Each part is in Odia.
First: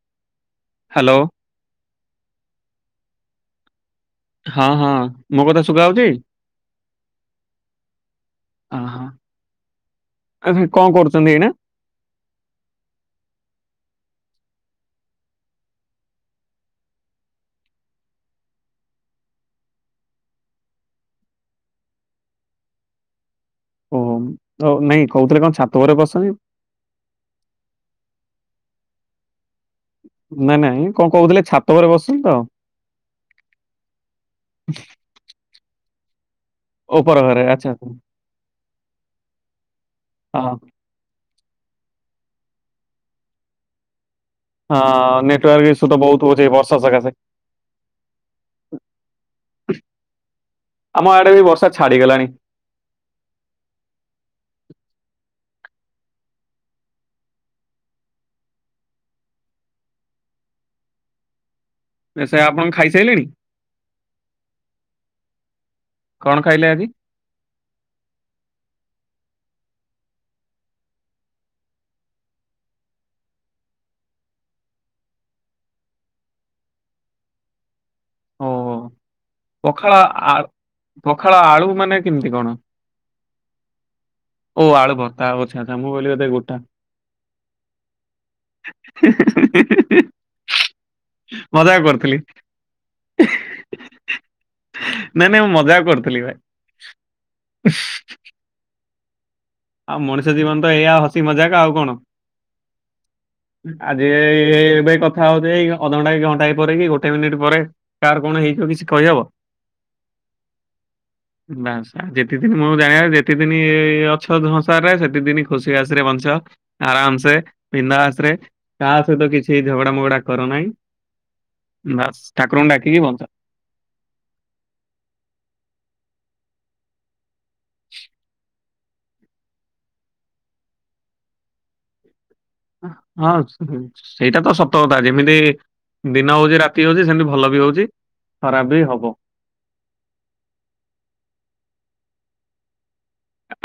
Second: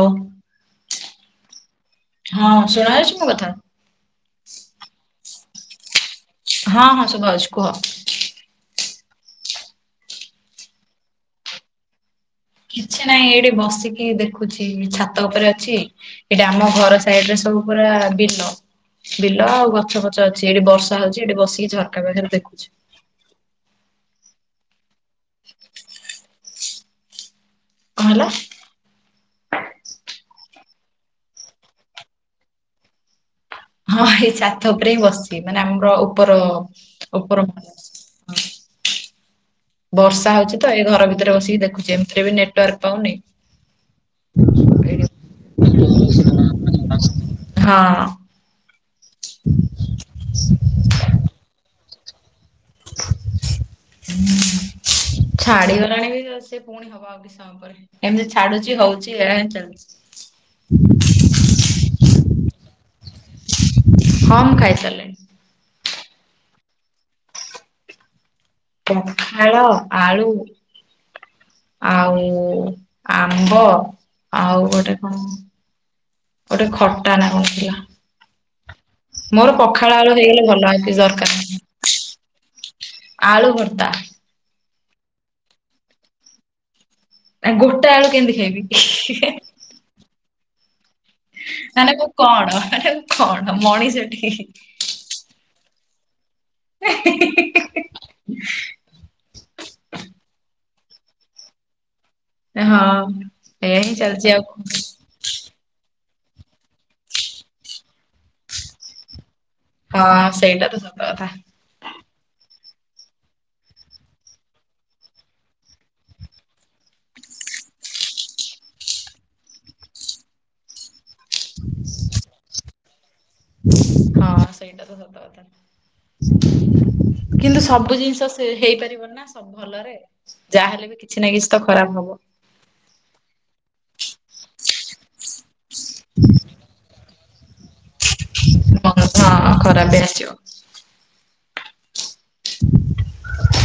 ଓ। ହ୍ୟାଲୋ? ହଁ ଶୁଣା ଯାଉଛି ମୋ କଥା? ହଁ ହଁ ମୋ କଥା ଶୁବାହଉଛି? ହଁ ହଁ ଶୁଭାହୋଉଛି କୁହ? ଆ ହ। [inaudible] ଆଉ ଫେରେ କଣ କରୁଛନ୍ତି ଏଇନା? କିଛି ନାହିଁ। ଏଇଠି ବସିକି ଦେଖୁଛି। ଛାତ ଉପରେ ଅଛି। ଏଟା ଆମ ଘର ସାଇଡ ରେ ସବୁ ପୁରା ବିଲ। ବିଲ ଆଉ ଗଛ ଫଛ ଅଛି। ଏଠି ବର୍ଷା ହଉଛି ଏଠି ବସିକି ଝରକା ପାଖରେ ଦେଖୁଛି। ଓହୋ ନାଇଁ କହୁଥିଲେ କଣ ଛାତ ଘରେ ବସନ୍ତି? କଣ ହେଲା? ନାଇଁ ନାଇଁ କଣ କହୁଥିଲେ ଛାତ ଉପରେ ବସିଛନ୍ତି ତ। ହଁ ଏଇ ଛାତ ଉପରେ ହିଁ ବସଛି। ମାନେ ଆମର ଉପର ଉପର ଘରେ ଆଚ୍ଛା ଆଚ୍ଛା। ହଁ, ବର୍ଷା ହଁ ହଉଛି ତ ଏ ଘର ଭିତରେ ବସିକି ଦେଖୁଛି। ଏମିତିରେ ବି ନେଟୱାର୍କ ପାଉନି। ହଁ ଏଇଠି। ନେଟୱାର୍କ ଈସୁ ତ ବହୁତ ହଛି ଏ ବର୍ଷା ସକାଶେ। ହଁ ଆମ ଆଡ଼େବି ବର୍ଷା ଛାଡିଗଲାଣି। [inaudible] ହୁଁ ଛାଡ଼ିଗଲାଣି ବି ସେ ପୁଣି ହବ ଆଉ କିଛିସମୟ ପରେ ଏମିତି ଛାଡୁଛି ହଉଛି। ଏମିତି ଚାଲିଛି। ସେ ଆପଣ ଖାଇସାରିଲେଣି? ହଁ ମୁଁ ଖାଇସାରିଲିଣି। କଣ ଖାଇଲେ ଆଜି? ପଖାଳ, ଆଳୁ ଆଉ ଆମ୍ବ ଆଉ ଗୋଟେ କଣ! ଗୋଟେ ଖଟା ନା କଣ ଥିଲା। ଓହୋ ମୋର ପଖାଳ ଆଳୁ ହେଇଗଲେ ଭଲ। ଆଉକିଛି ପଖାଳ ଦରକାର ଆଳୁ ମାନେ କେମିତି କଣ? ନାହିଁ। ଆଳୁ ଭର୍ତ୍ତା। ଓ ଆଳୁଭର୍ତ୍ତା ଓ ଛା ଛା ମୁଁ କହିଲି ବୋଧେ ଗୋଟା ଆ ଗୋଟା ଆଳୁ କେମିତି ଖାଇବି? ହିଁ ହିଁ [unintelligible] ମଜାକ ନା ନା ମୁଁ କରୁଥିଲି କଣ ନା ମୁଁ କଣ ମଣିଷଟି? ନାଇଁ ନାଇଁ ମୁଁ ମଜା କରୁଥିଲି ଭାଇ। [unintelligible] ଆଉ ମଣିଷ ଜୀବନ ତ ଏଇଆ ହସି ମଜାକ୍ ଆଉ କଣ? ହଁ ଏଇଆ ହିଁ ଆଜି ଚାଲିଛି ଆଉ ଏ- ଇ କଣ? ଏବେ କଥ କଥା ହ ଅଧଘଣ୍ଟା କି ଘଣ୍ଟା ପରେ କି ଗୋଟେ ମିନିଟ୍ ପରେ କାର୍ କଣ ହେଇଯିବ କିଛି କହିହବ। ହସେଇଟା ତ ସତ କଥା। ବାସ ଯେତେ ଦିନ ମୁଁ ଜାଣିବା ଯେତିକି ଦିନି ମାଛ ଧଂସାର ରେ ସେତିକି ଦିନି ଖୁସି ବାସି ରେ ବଞ୍ଚ ଆରାମ୍ ସେ ବିନ୍ଦସ୍ ରେ କା ସହିତ କିଛି ଝଗଡା ମଗଡା କର ନାହିଁ ବାସ୍ ଠାକୁରଙ୍କୁ ଡାକିକି ବଞ୍ଚ। ହଁ ସେଇଟା ତ ସତ କଥା। କିନ୍ତୁ ସବୁ ଜିନିଷ ସେ ହେଇପାରିବ ନା ସବୁ ଭଲରେ ଯାହାହେଲେ ବି କିଛି ନା କିଛି ତ ଖରାପ ହବ। ହଁ ସେଇଟା ତ ସତ କଥା ଯେମିତି ଦିନ ହଉଚି ରାତି ହଉଚି ସେମିତି ଭଲ ବି ହଉଚି ଖରାପ୍ ବି ହବ। ହଁ ଖରାପ୍ ବି ଆସଯିବ।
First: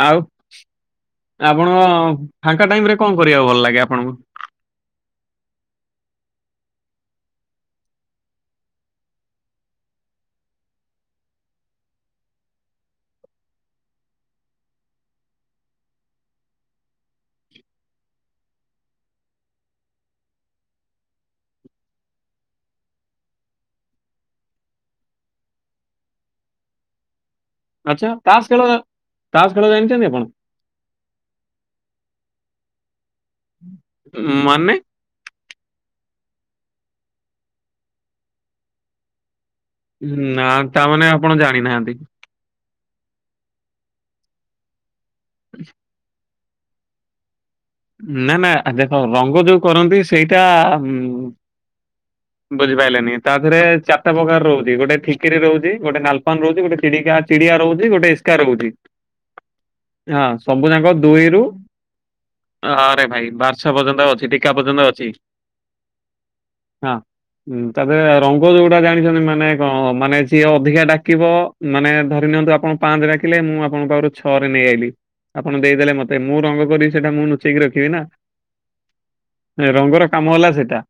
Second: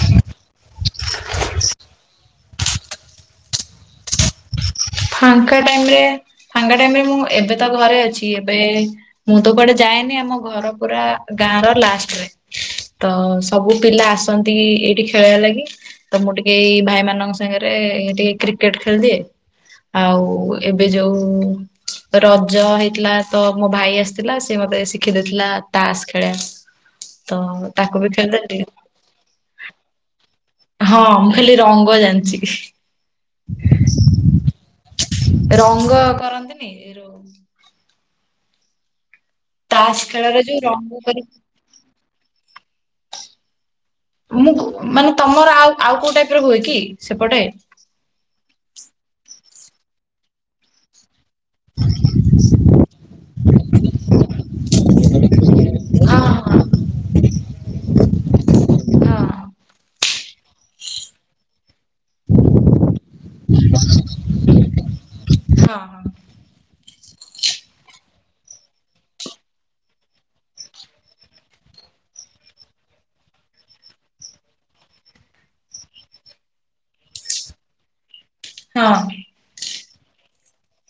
ଆଉ ଆପଣ ଫାଙ୍କା ଟାଇମ୍ରେ କଣ କରିବାକୁ ଭଲ ଲାଗେ ଆପଣଙ୍କୁ? ଫାଙ୍କା ଟାଇମ୍ ରେ ଫାଙ୍କା ଟାଇମ୍ ରେ ମୁଁ ଏବେ ତ ଘରେ ଅଛି ଏବେ ମୁଁ ତ କୁଆଡ଼େ ଯାଏନି ଆମ ଘର ପୁରା ଗାଁ ର ଲାଷ୍ଟରେ। ତ ସବୁ ପିଲା ଆସନ୍ତି ଏଇଠି ଖେଳିବା ଲାଗି ତ ମୁଁ ଟିକେ ଏଇ ଭାଇମାନଙ୍କ ସାଙ୍ଗରେ ଟିକେ କ୍ରିକେଟ୍ ଖେଳିଦିଏ ଆଉ ଏବେ ଯୋଉ ରଜ ହେଇଥିଲା ତ ମୋ ଭାଇ ଆସିଥିଲା ସେ ମତେ ଶିଖି ଦେଇଥିଲା ତାସ୍ ଖେଳିଆ। ତ ଆଚ୍ଛା ତାସ ଖେଳ-ତାସ ଖେଳ ଜାଣିଚନ୍ତି ଆପଣ? ହଁ ମୁଁ ଖାଲି ରଙ୍ଗ ଜାଣିଛି ମାନେ? ରଙ୍ଗ କରନ୍ତିନି ଯୋଉ ତାସ୍ ଖେଳରେ ନା ଯୋଉ ରଙ୍ଗ ତାମାନେ କରି ଆପଣ ଜାଣିନାହାଁନ୍ତି। ମୁଁ କୁ ମାନେ ତମର ଆଉ- ଆଉ କୋଉ ଟାଇପ ର ହୁଏ କି ସେପଟେ? ନା ନା ଦେଖ ରଙ୍ଗ ଯୋଉ କରନ୍ତି ସେଇଟା ବୁଝିପାଇଲେନି ତା ଦେହେରେ ଚାରିଟା ପ୍ରକାର ରହୁଚି ଗୋଟେ ଠିକ୍ କିରେ ରହୁଚି ଗୋଟେ ହଁ ନାଲ୍ ପାନ୍ ହଁ ରହୁଚି ଗୋଟେ ଚିଡିକା-ଚିଡିଆ ରହୁଚି ଗୋଟେ ଏ ସ୍କା ରହୁଚି। ହଁ। ହଁ ସବୁ ଯାକ ଦୁଇରୁୁ ହଁରେ ଭାଇ ବାର୍ଷ ପର୍ଯ୍ୟନ୍ତ ଅଛି ଟିକା ପର୍ଯ୍ୟନ୍ତ ଅଛି। ହଁ। ହଁ। ହୁଁ ତାପରେ ରଙ୍ଗ ଯୋଉଟା ଜାଣିଛନ୍ତି ମାନେ କଣ ମାନେ ସିଏ ଅଧିକା ଡାକିବ ମାନେ ଧରି ନିଅନ୍ତୁ ଆପଣ ପାଞ୍ଚେ ଡାକିଲେ ମୁଁ ଆପଣଙ୍କ ପାଖରୁ ଛଅ ରେ ନେଇ ଆଇଲିି ଆପଣ ଦେଇଦେଲେ ମତେ ମୁଁ ରଙ୍ଗ କରିବି ସେଇଟା ମୁଁ ନୁଚେଇକି ରଖିବି ନା। ହଁ। ରଙ୍ଗର କାମ ହେଲା ସେଟା।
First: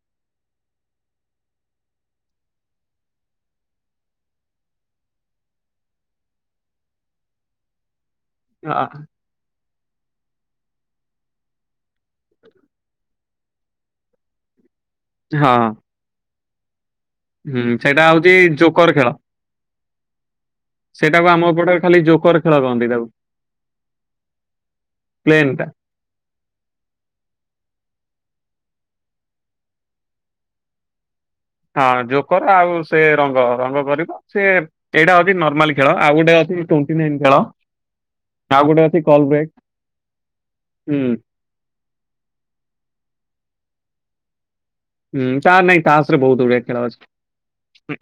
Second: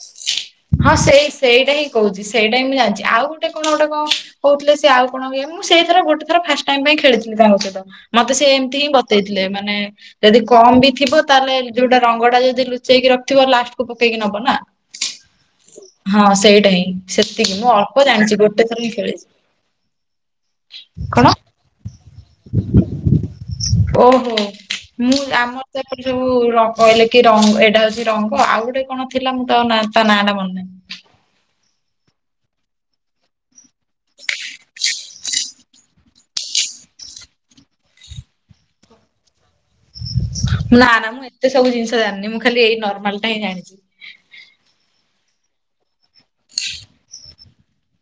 ହଁ ସେଇ ସେଇଟା ହିଁ କହୁଚି ସେଇଟା ହିଁ ମୁଁ ଜାନଚି ଆଉ ଗୋଟେ କଣ ଗୋଟେ କଣ କହୁଥିଲେ ସେ ଆଉ ଇଏ ମୁଁ ସେଇ ଥର ଗୋଟେ ଥର ଫାଷ୍ଟ ଟାଇମ୍ ପାଇଁ ଖେଳିଥିଲି ତାଙ୍କ ସହିତ ମତେ ସେ ଏମିତି ଆ- ହିଁ ବତେଇଥିଲେ ମାନେ ଯଦି କମ ବି ଥିବ ତାହେଲେ ଯୋଉଟା ରଙ୍ଗ ଟା ଯଦି ଲୁଚେଇକି ରଖଥିବ ଲାଷ୍ଟକୁ ପକେଇକି ନବ ନା। ହଁ। ହଁ ସେଇଟା ହିଁ ସେତିକି ହୁଁ ମୁଁ ସେଇଟା ଅଳ୍ପ ହଉଛି ଜାଣିଛି ଗୋଟେ ଥର ଜୋକର ହଁ ଖେଳ। ଖେଳିଛି। ସେଇଟାକୁ କଣ? ଆମ ଏପଟରେ ଖାଲି ଜୋକର ଖେଳ କହନ୍ତି ତାକୁ। ଓହୋ ମୁଁ ପ୍ଲେନ ଆମର ଟା। ଟ ସବୁ କହିଲେ କି ରଙ୍ଗ ଏଇଟା ହଉଛି ରଙ୍ଗ ଆଉ ଗୋଟେ କଣ ଥିଲା ମୁଁ ତା ତା ନାଁ ଟା ମନ [inaudible] ହଁ ଜୋକର ଆଉ ସେ ରଙ୍ଗ ରଙ୍ଗ କରିବ ସେ ଏଇଟା ହଉଛି ନର୍ମାଲି ଖେଳ ଆଉ ଗୋଟେ ଅଛି ଟ୍ୱେଣ୍ଟି ନାଇନ୍ ଖେଳ ଆଉ ଗୋଟେ ଅଛି କଲ ବ୍ରେକ୍। ନା ହୁଁ ନା ମୁଁ ଏତେ ସବୁ ଜିନିଷ ଜାଣିନି ମୁଁ ଖାଲି ଏଇ ନର୍ମାଲ ଟା ହିଁ ଜାଣିଛି। ହୁଁ ତା ନାଇଁ ତାସ ରେ ବହୁତ ଗୁଡିଏ ଖେଳ ଅଛି।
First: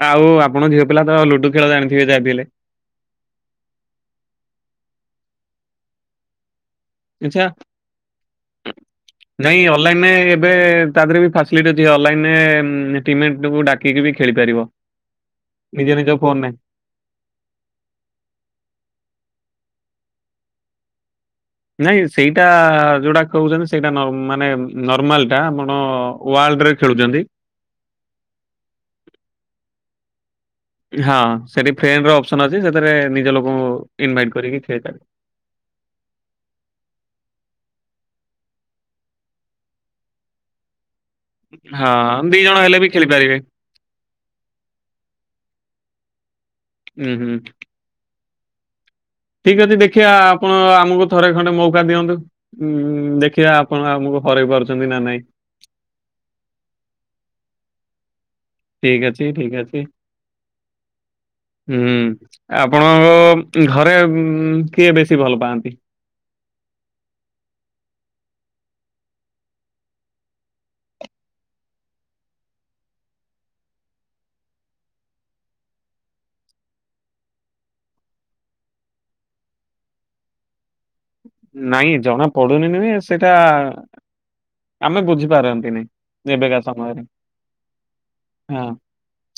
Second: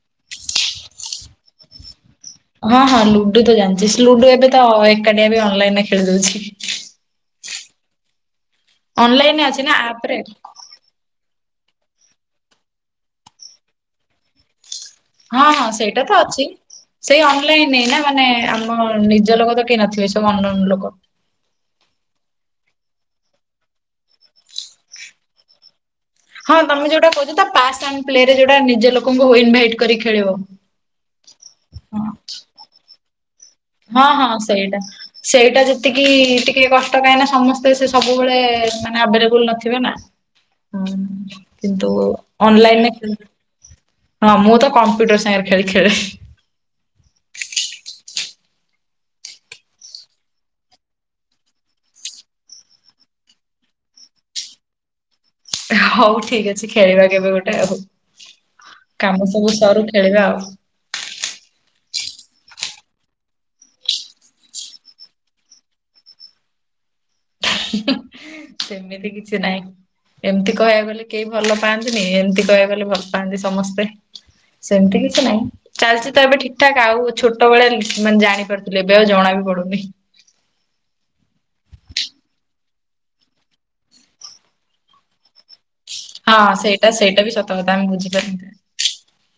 ଆଉ ଆପଣ ଝିଅ ପିଲା ତ ଲୁଡୁ ଖେଳ ଯାଣିଥିବ ଯାହା ବି ହେଲେ। ହଁ ହଁ ଲୁଡୁ ତ ଜାଣିଚି ଲୁଡୁ ଏବେ ତ ଏକାଟିଆ ବି ଅନଲାଇନ ରେ ଖେଳି ଦଉଛି। ଆଛା ଅନଲାଇନରେ ନାଇଁ ଅଛି ନା ଆପରେ ଅନଲାଇନରେ ଏବେ ତା ଦେରେ ବି ଫାସିଲିଟି ଅଛି ଅନଲାଇନ ରେ ଟିମେକୁ ଡାକିକି ବି ଖେଳିପାରିବ। ହଁ ହଁ ସେଇଟା ତ ଅଛି। ସେଇ ଅନଲାଇନ ରେ ନା ମାନେ ଆମ ନିଜ ଲୋକ ତ କେହି ନଥିବେ ସବୁ ଅନନ ଲୋକ। ନାଇଁ ସେଇଟା ଯୋଉଟା କହୁଛନ୍ତି ସେଇଟା ନ ମାନେ ନର୍ମାଲଟା ଆପଣ ହଁ ୱାର୍ଲଡରେ ତମେ ଯୋଉଟା ଖେଳୁଛନ୍ତି। କହୁଛ ପାସ୍ ଆ୍ ପ୍ଲେ ରେ ଯୋଉଟା ନିଜ ଲୋକଙ୍କୁ ହଉ ଇନଭାଇଟ୍ କରି ଖେଳିବ। ହଁ ସେଠି ଫ୍ରେଣ୍ଡ ହଁ ଅପସନ ଅଛି ସେଥିରେ ନିଜ ଲୋ ହଁ ହଁ ସେଇଟା। ସେଇଟା ଯେତିକି ଟିକେ କଷ୍ଟ କାହିଁ ନା ସମସ୍ତେ ସେ ସବୁବେଳେ ମାନେ ଆଭେଲେବୁଲ ନଥିବେ ନା। ହଁ। କିନ୍ତୁ ହଁ ଦି ଜଣ ହେଲେ ବି ଅନଲାଇନରେ ଖେଳିପାରିବେ। ହଁ ମୁଁ ତ କମ୍ପ୍ୟୁଟର ସାଙ୍ଗରେ ଖାଲି ଖେଳେ। ଉଁ ହୁଁ। ଠିକ୍ ଅଛି ଦେଖିବା ଆପଣ ଆମକୁ ଥରେ ଖଣ୍ଡେ ମୌକା ଦିଅନ୍ତୁ। ଉଁ ଦେଖିବା ଆପଣ ଆମକୁ ହରାଇ ପାରୁଛନ୍ତି ନା ନାଇଁ। ହଉ ଠିକ ଅଛି ଖେଳିବା କେବେ ଗୋଟେ ଆଉ ଠିକ ଅଛି କାମ ଠିକ ସବୁ ଅଛି। ସରୁ ଖେଳିବା ଆଉ। [inaudible] ହୁଁ ଆପଣଙ୍କ ଘରେ କିଏ ବେଶୀ ଭଲ ପାଆନ୍ତି? ସେମିତି କିଛି ନାଇଁ। ଏମିତି କହିବାକୁ ଗଲେ କେହି ଭଲ ପାଆନ୍ତିନି ଏମିତି କହିବାକୁ ଗଲେ ଭଲ ପାଆନ୍ତି ସମସ୍ତେ। ସେମିତି କିଛି ନାଇଁ। ଚାଲିଛି ତ ଏବେ ଠିକ ଠାକ ଆଉ ଛୋଟବେଳେ ମାନେ ଜାଣିପାରୁଥିଲେ ଏବେ ଆଉ ଜଣା ବି ପଡୁନି। ନାଇଁ ଜଣା ପଡୁନି ନୁହେଁ ସେଇଟା ଆମେ ବୁଝିପାରନ୍ତିନି। ହଁ ଏବେକା ସେଇଟା ସମୟରେ ସେଇଟା ବି ସତକଥା ଆମେ ବୁଝିପାରିନ ହଁ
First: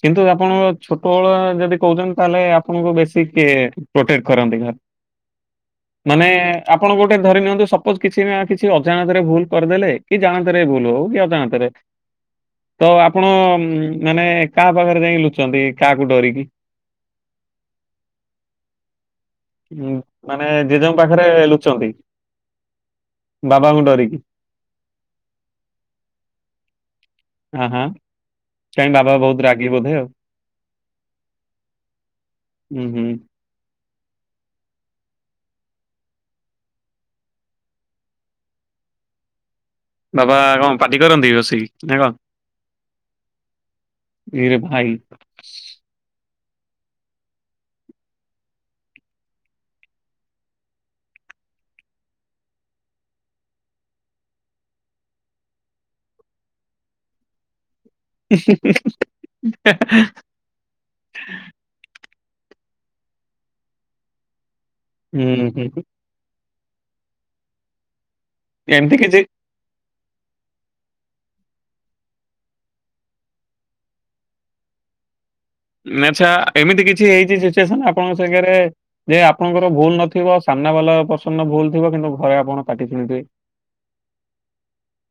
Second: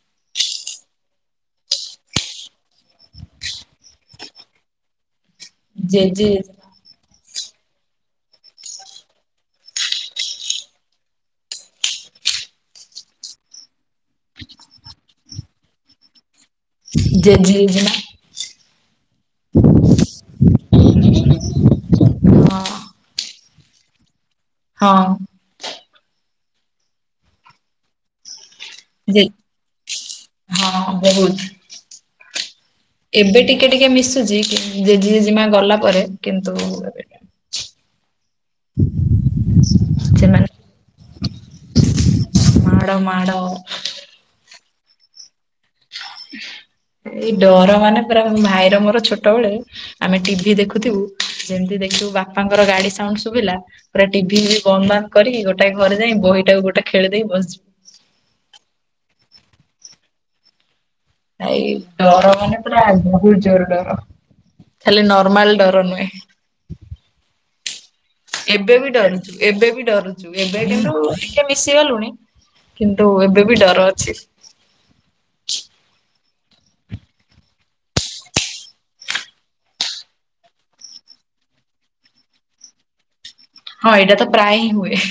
କିନ୍ତୁ ଆପଣ ଛୋଟବେଳ ଯଦି କହୁଛନ୍ତି ତାହେଲେ ଆପଣଙ୍କୁ ବେଶୀ କିଏ ପ୍ରୋଟେକ୍ଟ କରନ୍ତି ଘରେ? ମାନେ ଜେଜେ ଆପଣ ଗୋଟେ ଧରି ନିଅନ୍ତୁ ସପୋଜ କିଛି ନା କିଛି ଅଜାଣତରେ ଭୁଲ କରିଦେଲେ କି ଜାଣତରେ ଭୁଲ ହଉ କି ଅ ଯାଣତରେ [inaudible] ତ ଆପଣ ମାନେ କାହା ପାଖରେ ଯାଇକି ଲୁଚନ୍ତି କାହାକୁ ଡରିକି? ଜେଜି ଜେଜେମା। ମାନେ ଜେଜେଙ୍କ ପାଖରେ ଲୁଚନ୍ତି ହଁ ବାବାଙ୍କୁ ଡରିକି। ହଁ। ଆ ହା। କାଇଁ ବାବା ଜେ ବହୁତ୍ ରାଗୀ ବୋଧେ ଆଉ? ହଁ ବହୁତ ହୁଁ ହୁଁ ଏବେ ଟିକେ ଟିକେ ମିଶୁଚି। ଜେଜେ ଜେଜେମା ଗଲାପରେ କିନ୍ତୁ ଏବେ [inaudible] ବାବା କଁ ପାଟି କରନ୍ତି ରୋଷେଇ ନାଁ କଣ? ମାଡ଼ ମାଡ଼। ଏରେ ଭାଇ। ଏଇ ଡର ମାନେ ପୁରା ଭାଇର ମୋର ଛୋଟବେଳେ ଆମେ ଟିଭିି ଦେଖୁଥିବୁ ଯେମିତି ଦେଖିଥିବୁ ବାପାଙ୍କର ଗାଡ଼ି ସାଉଣ୍ଡ ଶୁବିଲା ପୁରା ଟିଭି ଫିବି ବନ୍ଦବାନ୍ଦ କରିକି ଗୋଟାଏ ଘରେ ଯାଇ ବହିଟାକୁ ଗୋଟେ ଖେଳିଦେଇ ବସି ହିଁ- ହିଁ ହଁ ହାଁ ନାଇ ଡର ମାନେ ପୁରା ଆ ବୋହୁତ୍ ଜୋର୍ ଡର ଖାଲି ହୁଁ ନର୍ମାଲ ହୁଁ ଡର ନୁହେଁ। ଏବେବି ଏମିତି କିଛି ଡରିଚି। ଏବେବି କରୁଚୁ ଏବେ କିନ୍ତୁ ଟିକେ ମିଶି ଗଲୁଣି କିନ୍ତୁ ଏବେବି ଡର ଅଛି। ଆଚ୍ଛା ଏମିତି କିଛି ହେଇଛି ସିଚୁଏସନ୍ ଆପଣଙ୍କ ସାଙ୍ଗରେ ଯେ ଆପଣଙ୍କର ଭୁଲ୍ ନଥିବ ସାମ୍ନାବାଲା ପର୍ସନର ଭୁଲଥିବ କିନ୍ତୁ ଘରେ ଆପଣ ପାଟି ଶୁଣିଥିବେ? ହଁ ଏଇଟାତ ପ୍ରାୟହିଁ ହୁଏ।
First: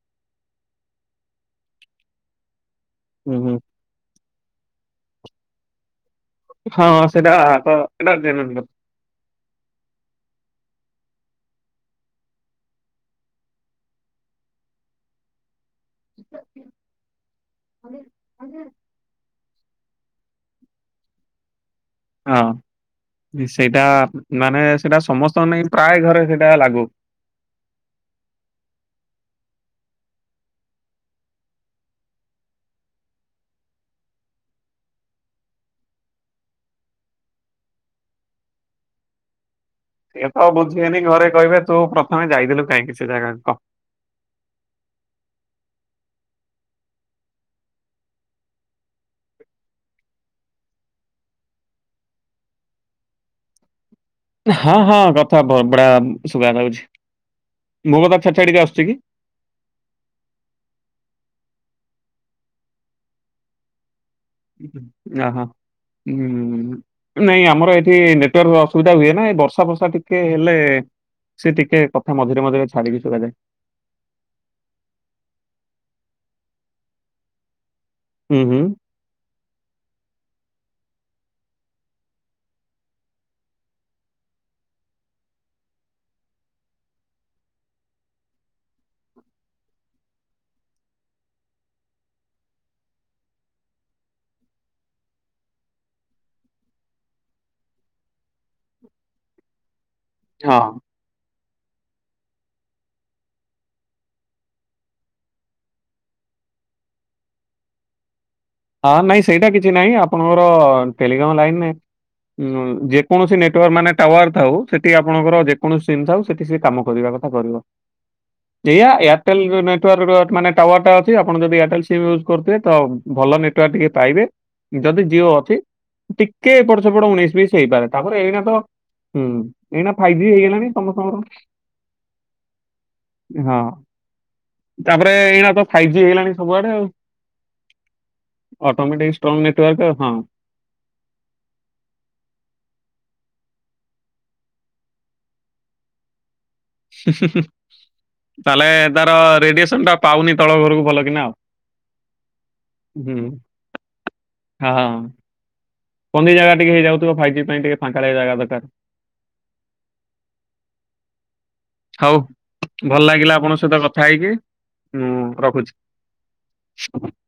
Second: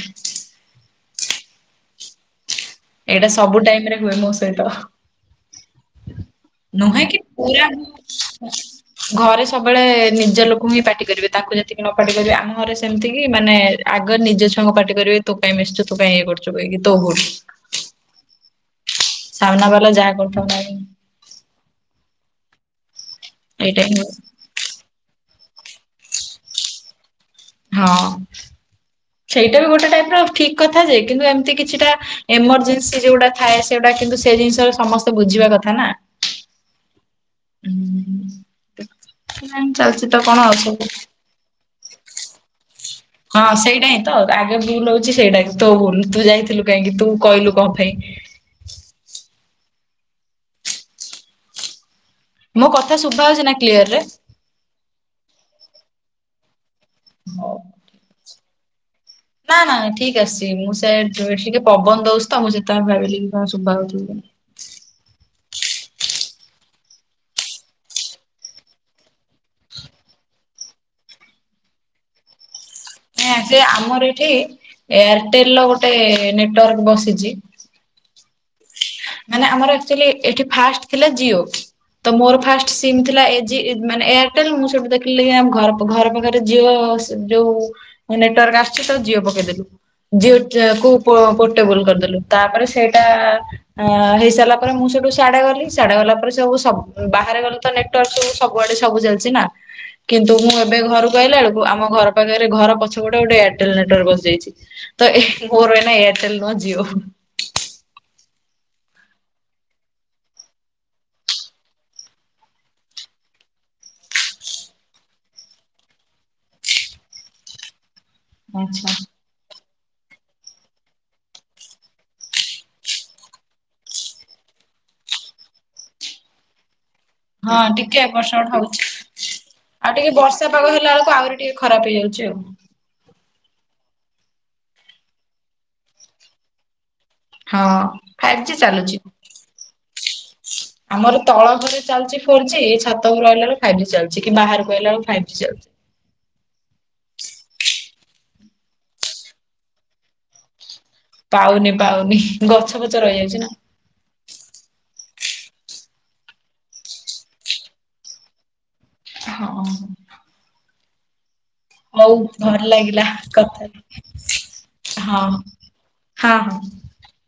ଏଇଟା ହୁଁ ହୁଁ ସବୁ ଟାଇମରେ ହୁଏ ମୋ ସହିତ। ହଁ ନୁହେଁ କି ସେଟା ପୁରା [unintelligible] ଘରେ ସବୁବେଳେ ନିଜ ଲୋକହିଁ ପାଟି କରିବେ ତାଙ୍କୁ ଯେତିକି ନପାଟି କରିବେ ଆମ ଘରେ ସେମିତିକି ମାନେ ଆଗ ନିଜଛୁଆଙ୍କୁ ପାଟିକରିବେ ତୁକାଇଁ ମିଶିଚୁ ତୁକାଇଁ ଇଏ କରିଚୁ କହିକି ତୋଭୁଲ୍। ଖାଲି ସାମ୍ନାବାଲା ଯାହା କରୁଥାଉନା ହଁ ସେଇଟା ଏଇଟା ହିଁ ମାନେ ସେଇଟା ସମସ୍ତଙ୍କ ନାଇ ପ୍ରାୟ ଘରେ ସେଇଟା ଲାଗୁ। ହଁ। ସେଇଟାବି ଗୋଟେ ଟାଇପର ଠିକ୍ କଥାଯେ କିନ୍ତୁ ଏମିତି କିଛିଟା ଏମରଜେନ୍ସି ଯୋଉଟା ଥାଏ ସେଗୁଟା କିନ୍ତୁ ସେଜିନିଷ ସମସ୍ତେ ବୁଝିବା କଥାନା। ହୁଁ ଚାଲିଚତ କଣ ଅଛ [unintelligible] ପରେ କହିବେ ତୁ ପ୍ରଥମେ ଯାଇଥିଲୁ କାହିଁକି। ସେ ଜାଗାକୁ ହଁ କହ। ସେଇଟାହିଁତ ଆଗେ ଭୁଲ୍ ହଉଚି ସେଇଟା ତୋଭୁଲ୍ ତୁ ଳଯାଇଥିଲୁ କାହିଁକି ତୁକହିଲୁ କଁପାଇଁ। ମୋ କଥା ଶୁଭା ହଉଚିନା କ୍ଲିୟରେ? ହଁ ହଁ କଥା ବଗ-ବଢିୟା ସୁବାଯାଉଛି। [inaudible] ମୋକଥା ଛାଡ଼ି ଛାଡ଼ିକି ଆସୁଚିକି? ନା ନା ଠିକ୍ ଆସିଚି ମୁଁ ସେ ଟିକେ ପବନ ଦଉଚିତ ମୁଁ ସେଇଥିପାଇଁ ଭାବିଲି କଣ ଶୁଭା ହଉଚିକି ନାଇଁ। ଅଁ ହଁ ହୁଁ ହୁଁ ହୁଁ। ନାଇଁ ଆମର ଏଠି ନେଟୱାର୍କ ଅସୁବିଧା ହୁଏନା ବର୍ଷାଫର୍ଷା ଟିକେ ହେଲେ ସେଟିକେ କଥା ମଝରେମଝିରେ ଛାଡ଼ିକି ସୁବାଯାଏ। ସେଆମର ଏଠି ଏୟାରଟେଲ୍ ଗୋଟେ ନେଟୱାର୍କ ବସିଚି ହୁଁ ହୁଁ। ମାନେ ଆମର ଆକ୍ଚୁଲି ଏଠି ଫାଷ୍ଟ ଥିଲା ଜିଓ ତ ମୋର ଫାଷ୍ଟ ସିମ୍ ଥିଲା ଏ ଜି ମାନେ ଏୟାରଟେଲ୍ ମୁଁ ସେଇଠୁ ଦେଖିଲି ଘର୍ ଘର ପାଖରେ ଜିଓ ଯୋଉ ନେଟୱାର୍କ ଆସୁଚିତ ଜିଓ ପକେଇଦେଲି। [unintelligible] ପୋ-ପୋଟେବୁଲ କରିଦେଲୁ ତାପରେ ସେଇଟା ଅ ହେଇସାରିଲା ପରେ ମୁଁ ସେଠୁ ସାଆଢ଼େ ଗଲି ସାଡା ଗଲାପରେ ସବୁ-ସବୁ ବାହାରେ ଗଲି ତ ନେଟ ନେଟ ଇସୁ ସବୁଆଡେ ସବୁ ଚାଲିଛି ନା କିନ୍ତୁ ମୁଁ ହଁ ଏବେ ଘରକୁ ଆଇଲା ବେଳକୁ ଆମ ଘର ପାଖରେ ଘର ପଛ ପଟେ ଗୋଟେ ଏୟାରଟେଲ ନେଟୱାକ୍ ବସିଯାଇଛି। ତ ଏ ମୋ ର ଏଇନା ଏୟରଟେଲ ନୁହଁ ଜିଓ। ହଁ ନାଇଁ ସେଇଟା କିଛି ନାହିଁ ଆପଣଙ୍କର ଟେଲିିଗାମ ଲାଇନରେ ଉଁ ଯେକୌଣସି ନେଟୱାର୍କ ମାନେ ଟାୱାର ଥାଉ ସେଠି ଆପଣଙ୍କର ଯେକୌଣସି ସିମ୍ ଥାଉ ସେଠି ସେ କାମ କରିବା କଥା କରିବ। [unintelligible] ଆଚ୍ଛା। ଏଇୟା ଏଇୟା ଏୟଟେଲ ନେଟୱାର୍କ ମାନେ ଟୱାର ଟା ଅଛି। ଆପଣ ଯଦି ଏୟାରଟଲ ସିମ୍ ୟୁଜ କରୁଥିବେ ତ ଭଲ ନେଟ ନେଟୱାର୍କ ଟିକେ ପାଇବେ! ଯଦି ଜିଅ ଅଛି ଟିକେ ଏପଟ ସେପଟ ଉଣେଇଶ ବିଶ ହଁ ହେଇପାରେ ଟିକେ ତାପରେ ଏପଟ ଏଇନା ତ ସେପଟ ହଉଚି। ହୁଁ ଏଇନା ଆଉ ଟିକେ ଫାଇଭ୍ ଜି ବର୍ଷା ହେଇଗଲାଣି ପାଗ ହେଲା ବେଳକୁ ସମସ୍ତଙ୍କର ଆହୁରି ଟିକେ ଖରାପ ହେଇଯାଉଛି ଆଉ। ହଁ, ତାପରେ ଏଇନା ତ ଫାଇଭ୍ ଜି ହେଇଗଲାଣି ସବୁଆଡେ ଆଉ। ହଁ। ଫାଇଭ୍ ଜି ଚାଲୁଛି। ଅଟୋମେଟିକ୍ ଷ୍ଟଙ୍ଗ ନେଟୱାର୍କ ହଁ। ଆମର ତଳ ଘରେ ଚାଲିଛି ଫୋର ଜି ଛାତ ଉପରକୁ ଆଇଲା ବେଳକୁ ଫାଇଭ୍ ଜି ଚାଲିଛି କି ବାହାରକୁ ଆଇଲା ବେଳକୁ ଫାଇଭ୍ ଜି ଚାଲିଛି। [inaudible] ତାହେଲେ ତାର ରେଡିଏସନ ଟା ପାଉନି ତଳ ଘରକୁ? ଭଲ କିନା ଆଉ ପାଉନି ପାଉନି ଗଛ ଫଛ ହୁଁ ରହିଯାଉଛି ନା। ହଁ। କନ୍ଦି ଜାଗା ଟିକେ ହେଇଯାଉଥିବ ଫାଇଭ ଜି ପାଇଁ ଟିକେ ଫାଙ୍କାଳିଆ ଜାଗା ଦରକାର। ହଁ। ହଉ ବହୁତ ଭଲ ଲାଗିଲା କଥା ହେଇକି। ହଁ ହଁ ହଁ। ହଁ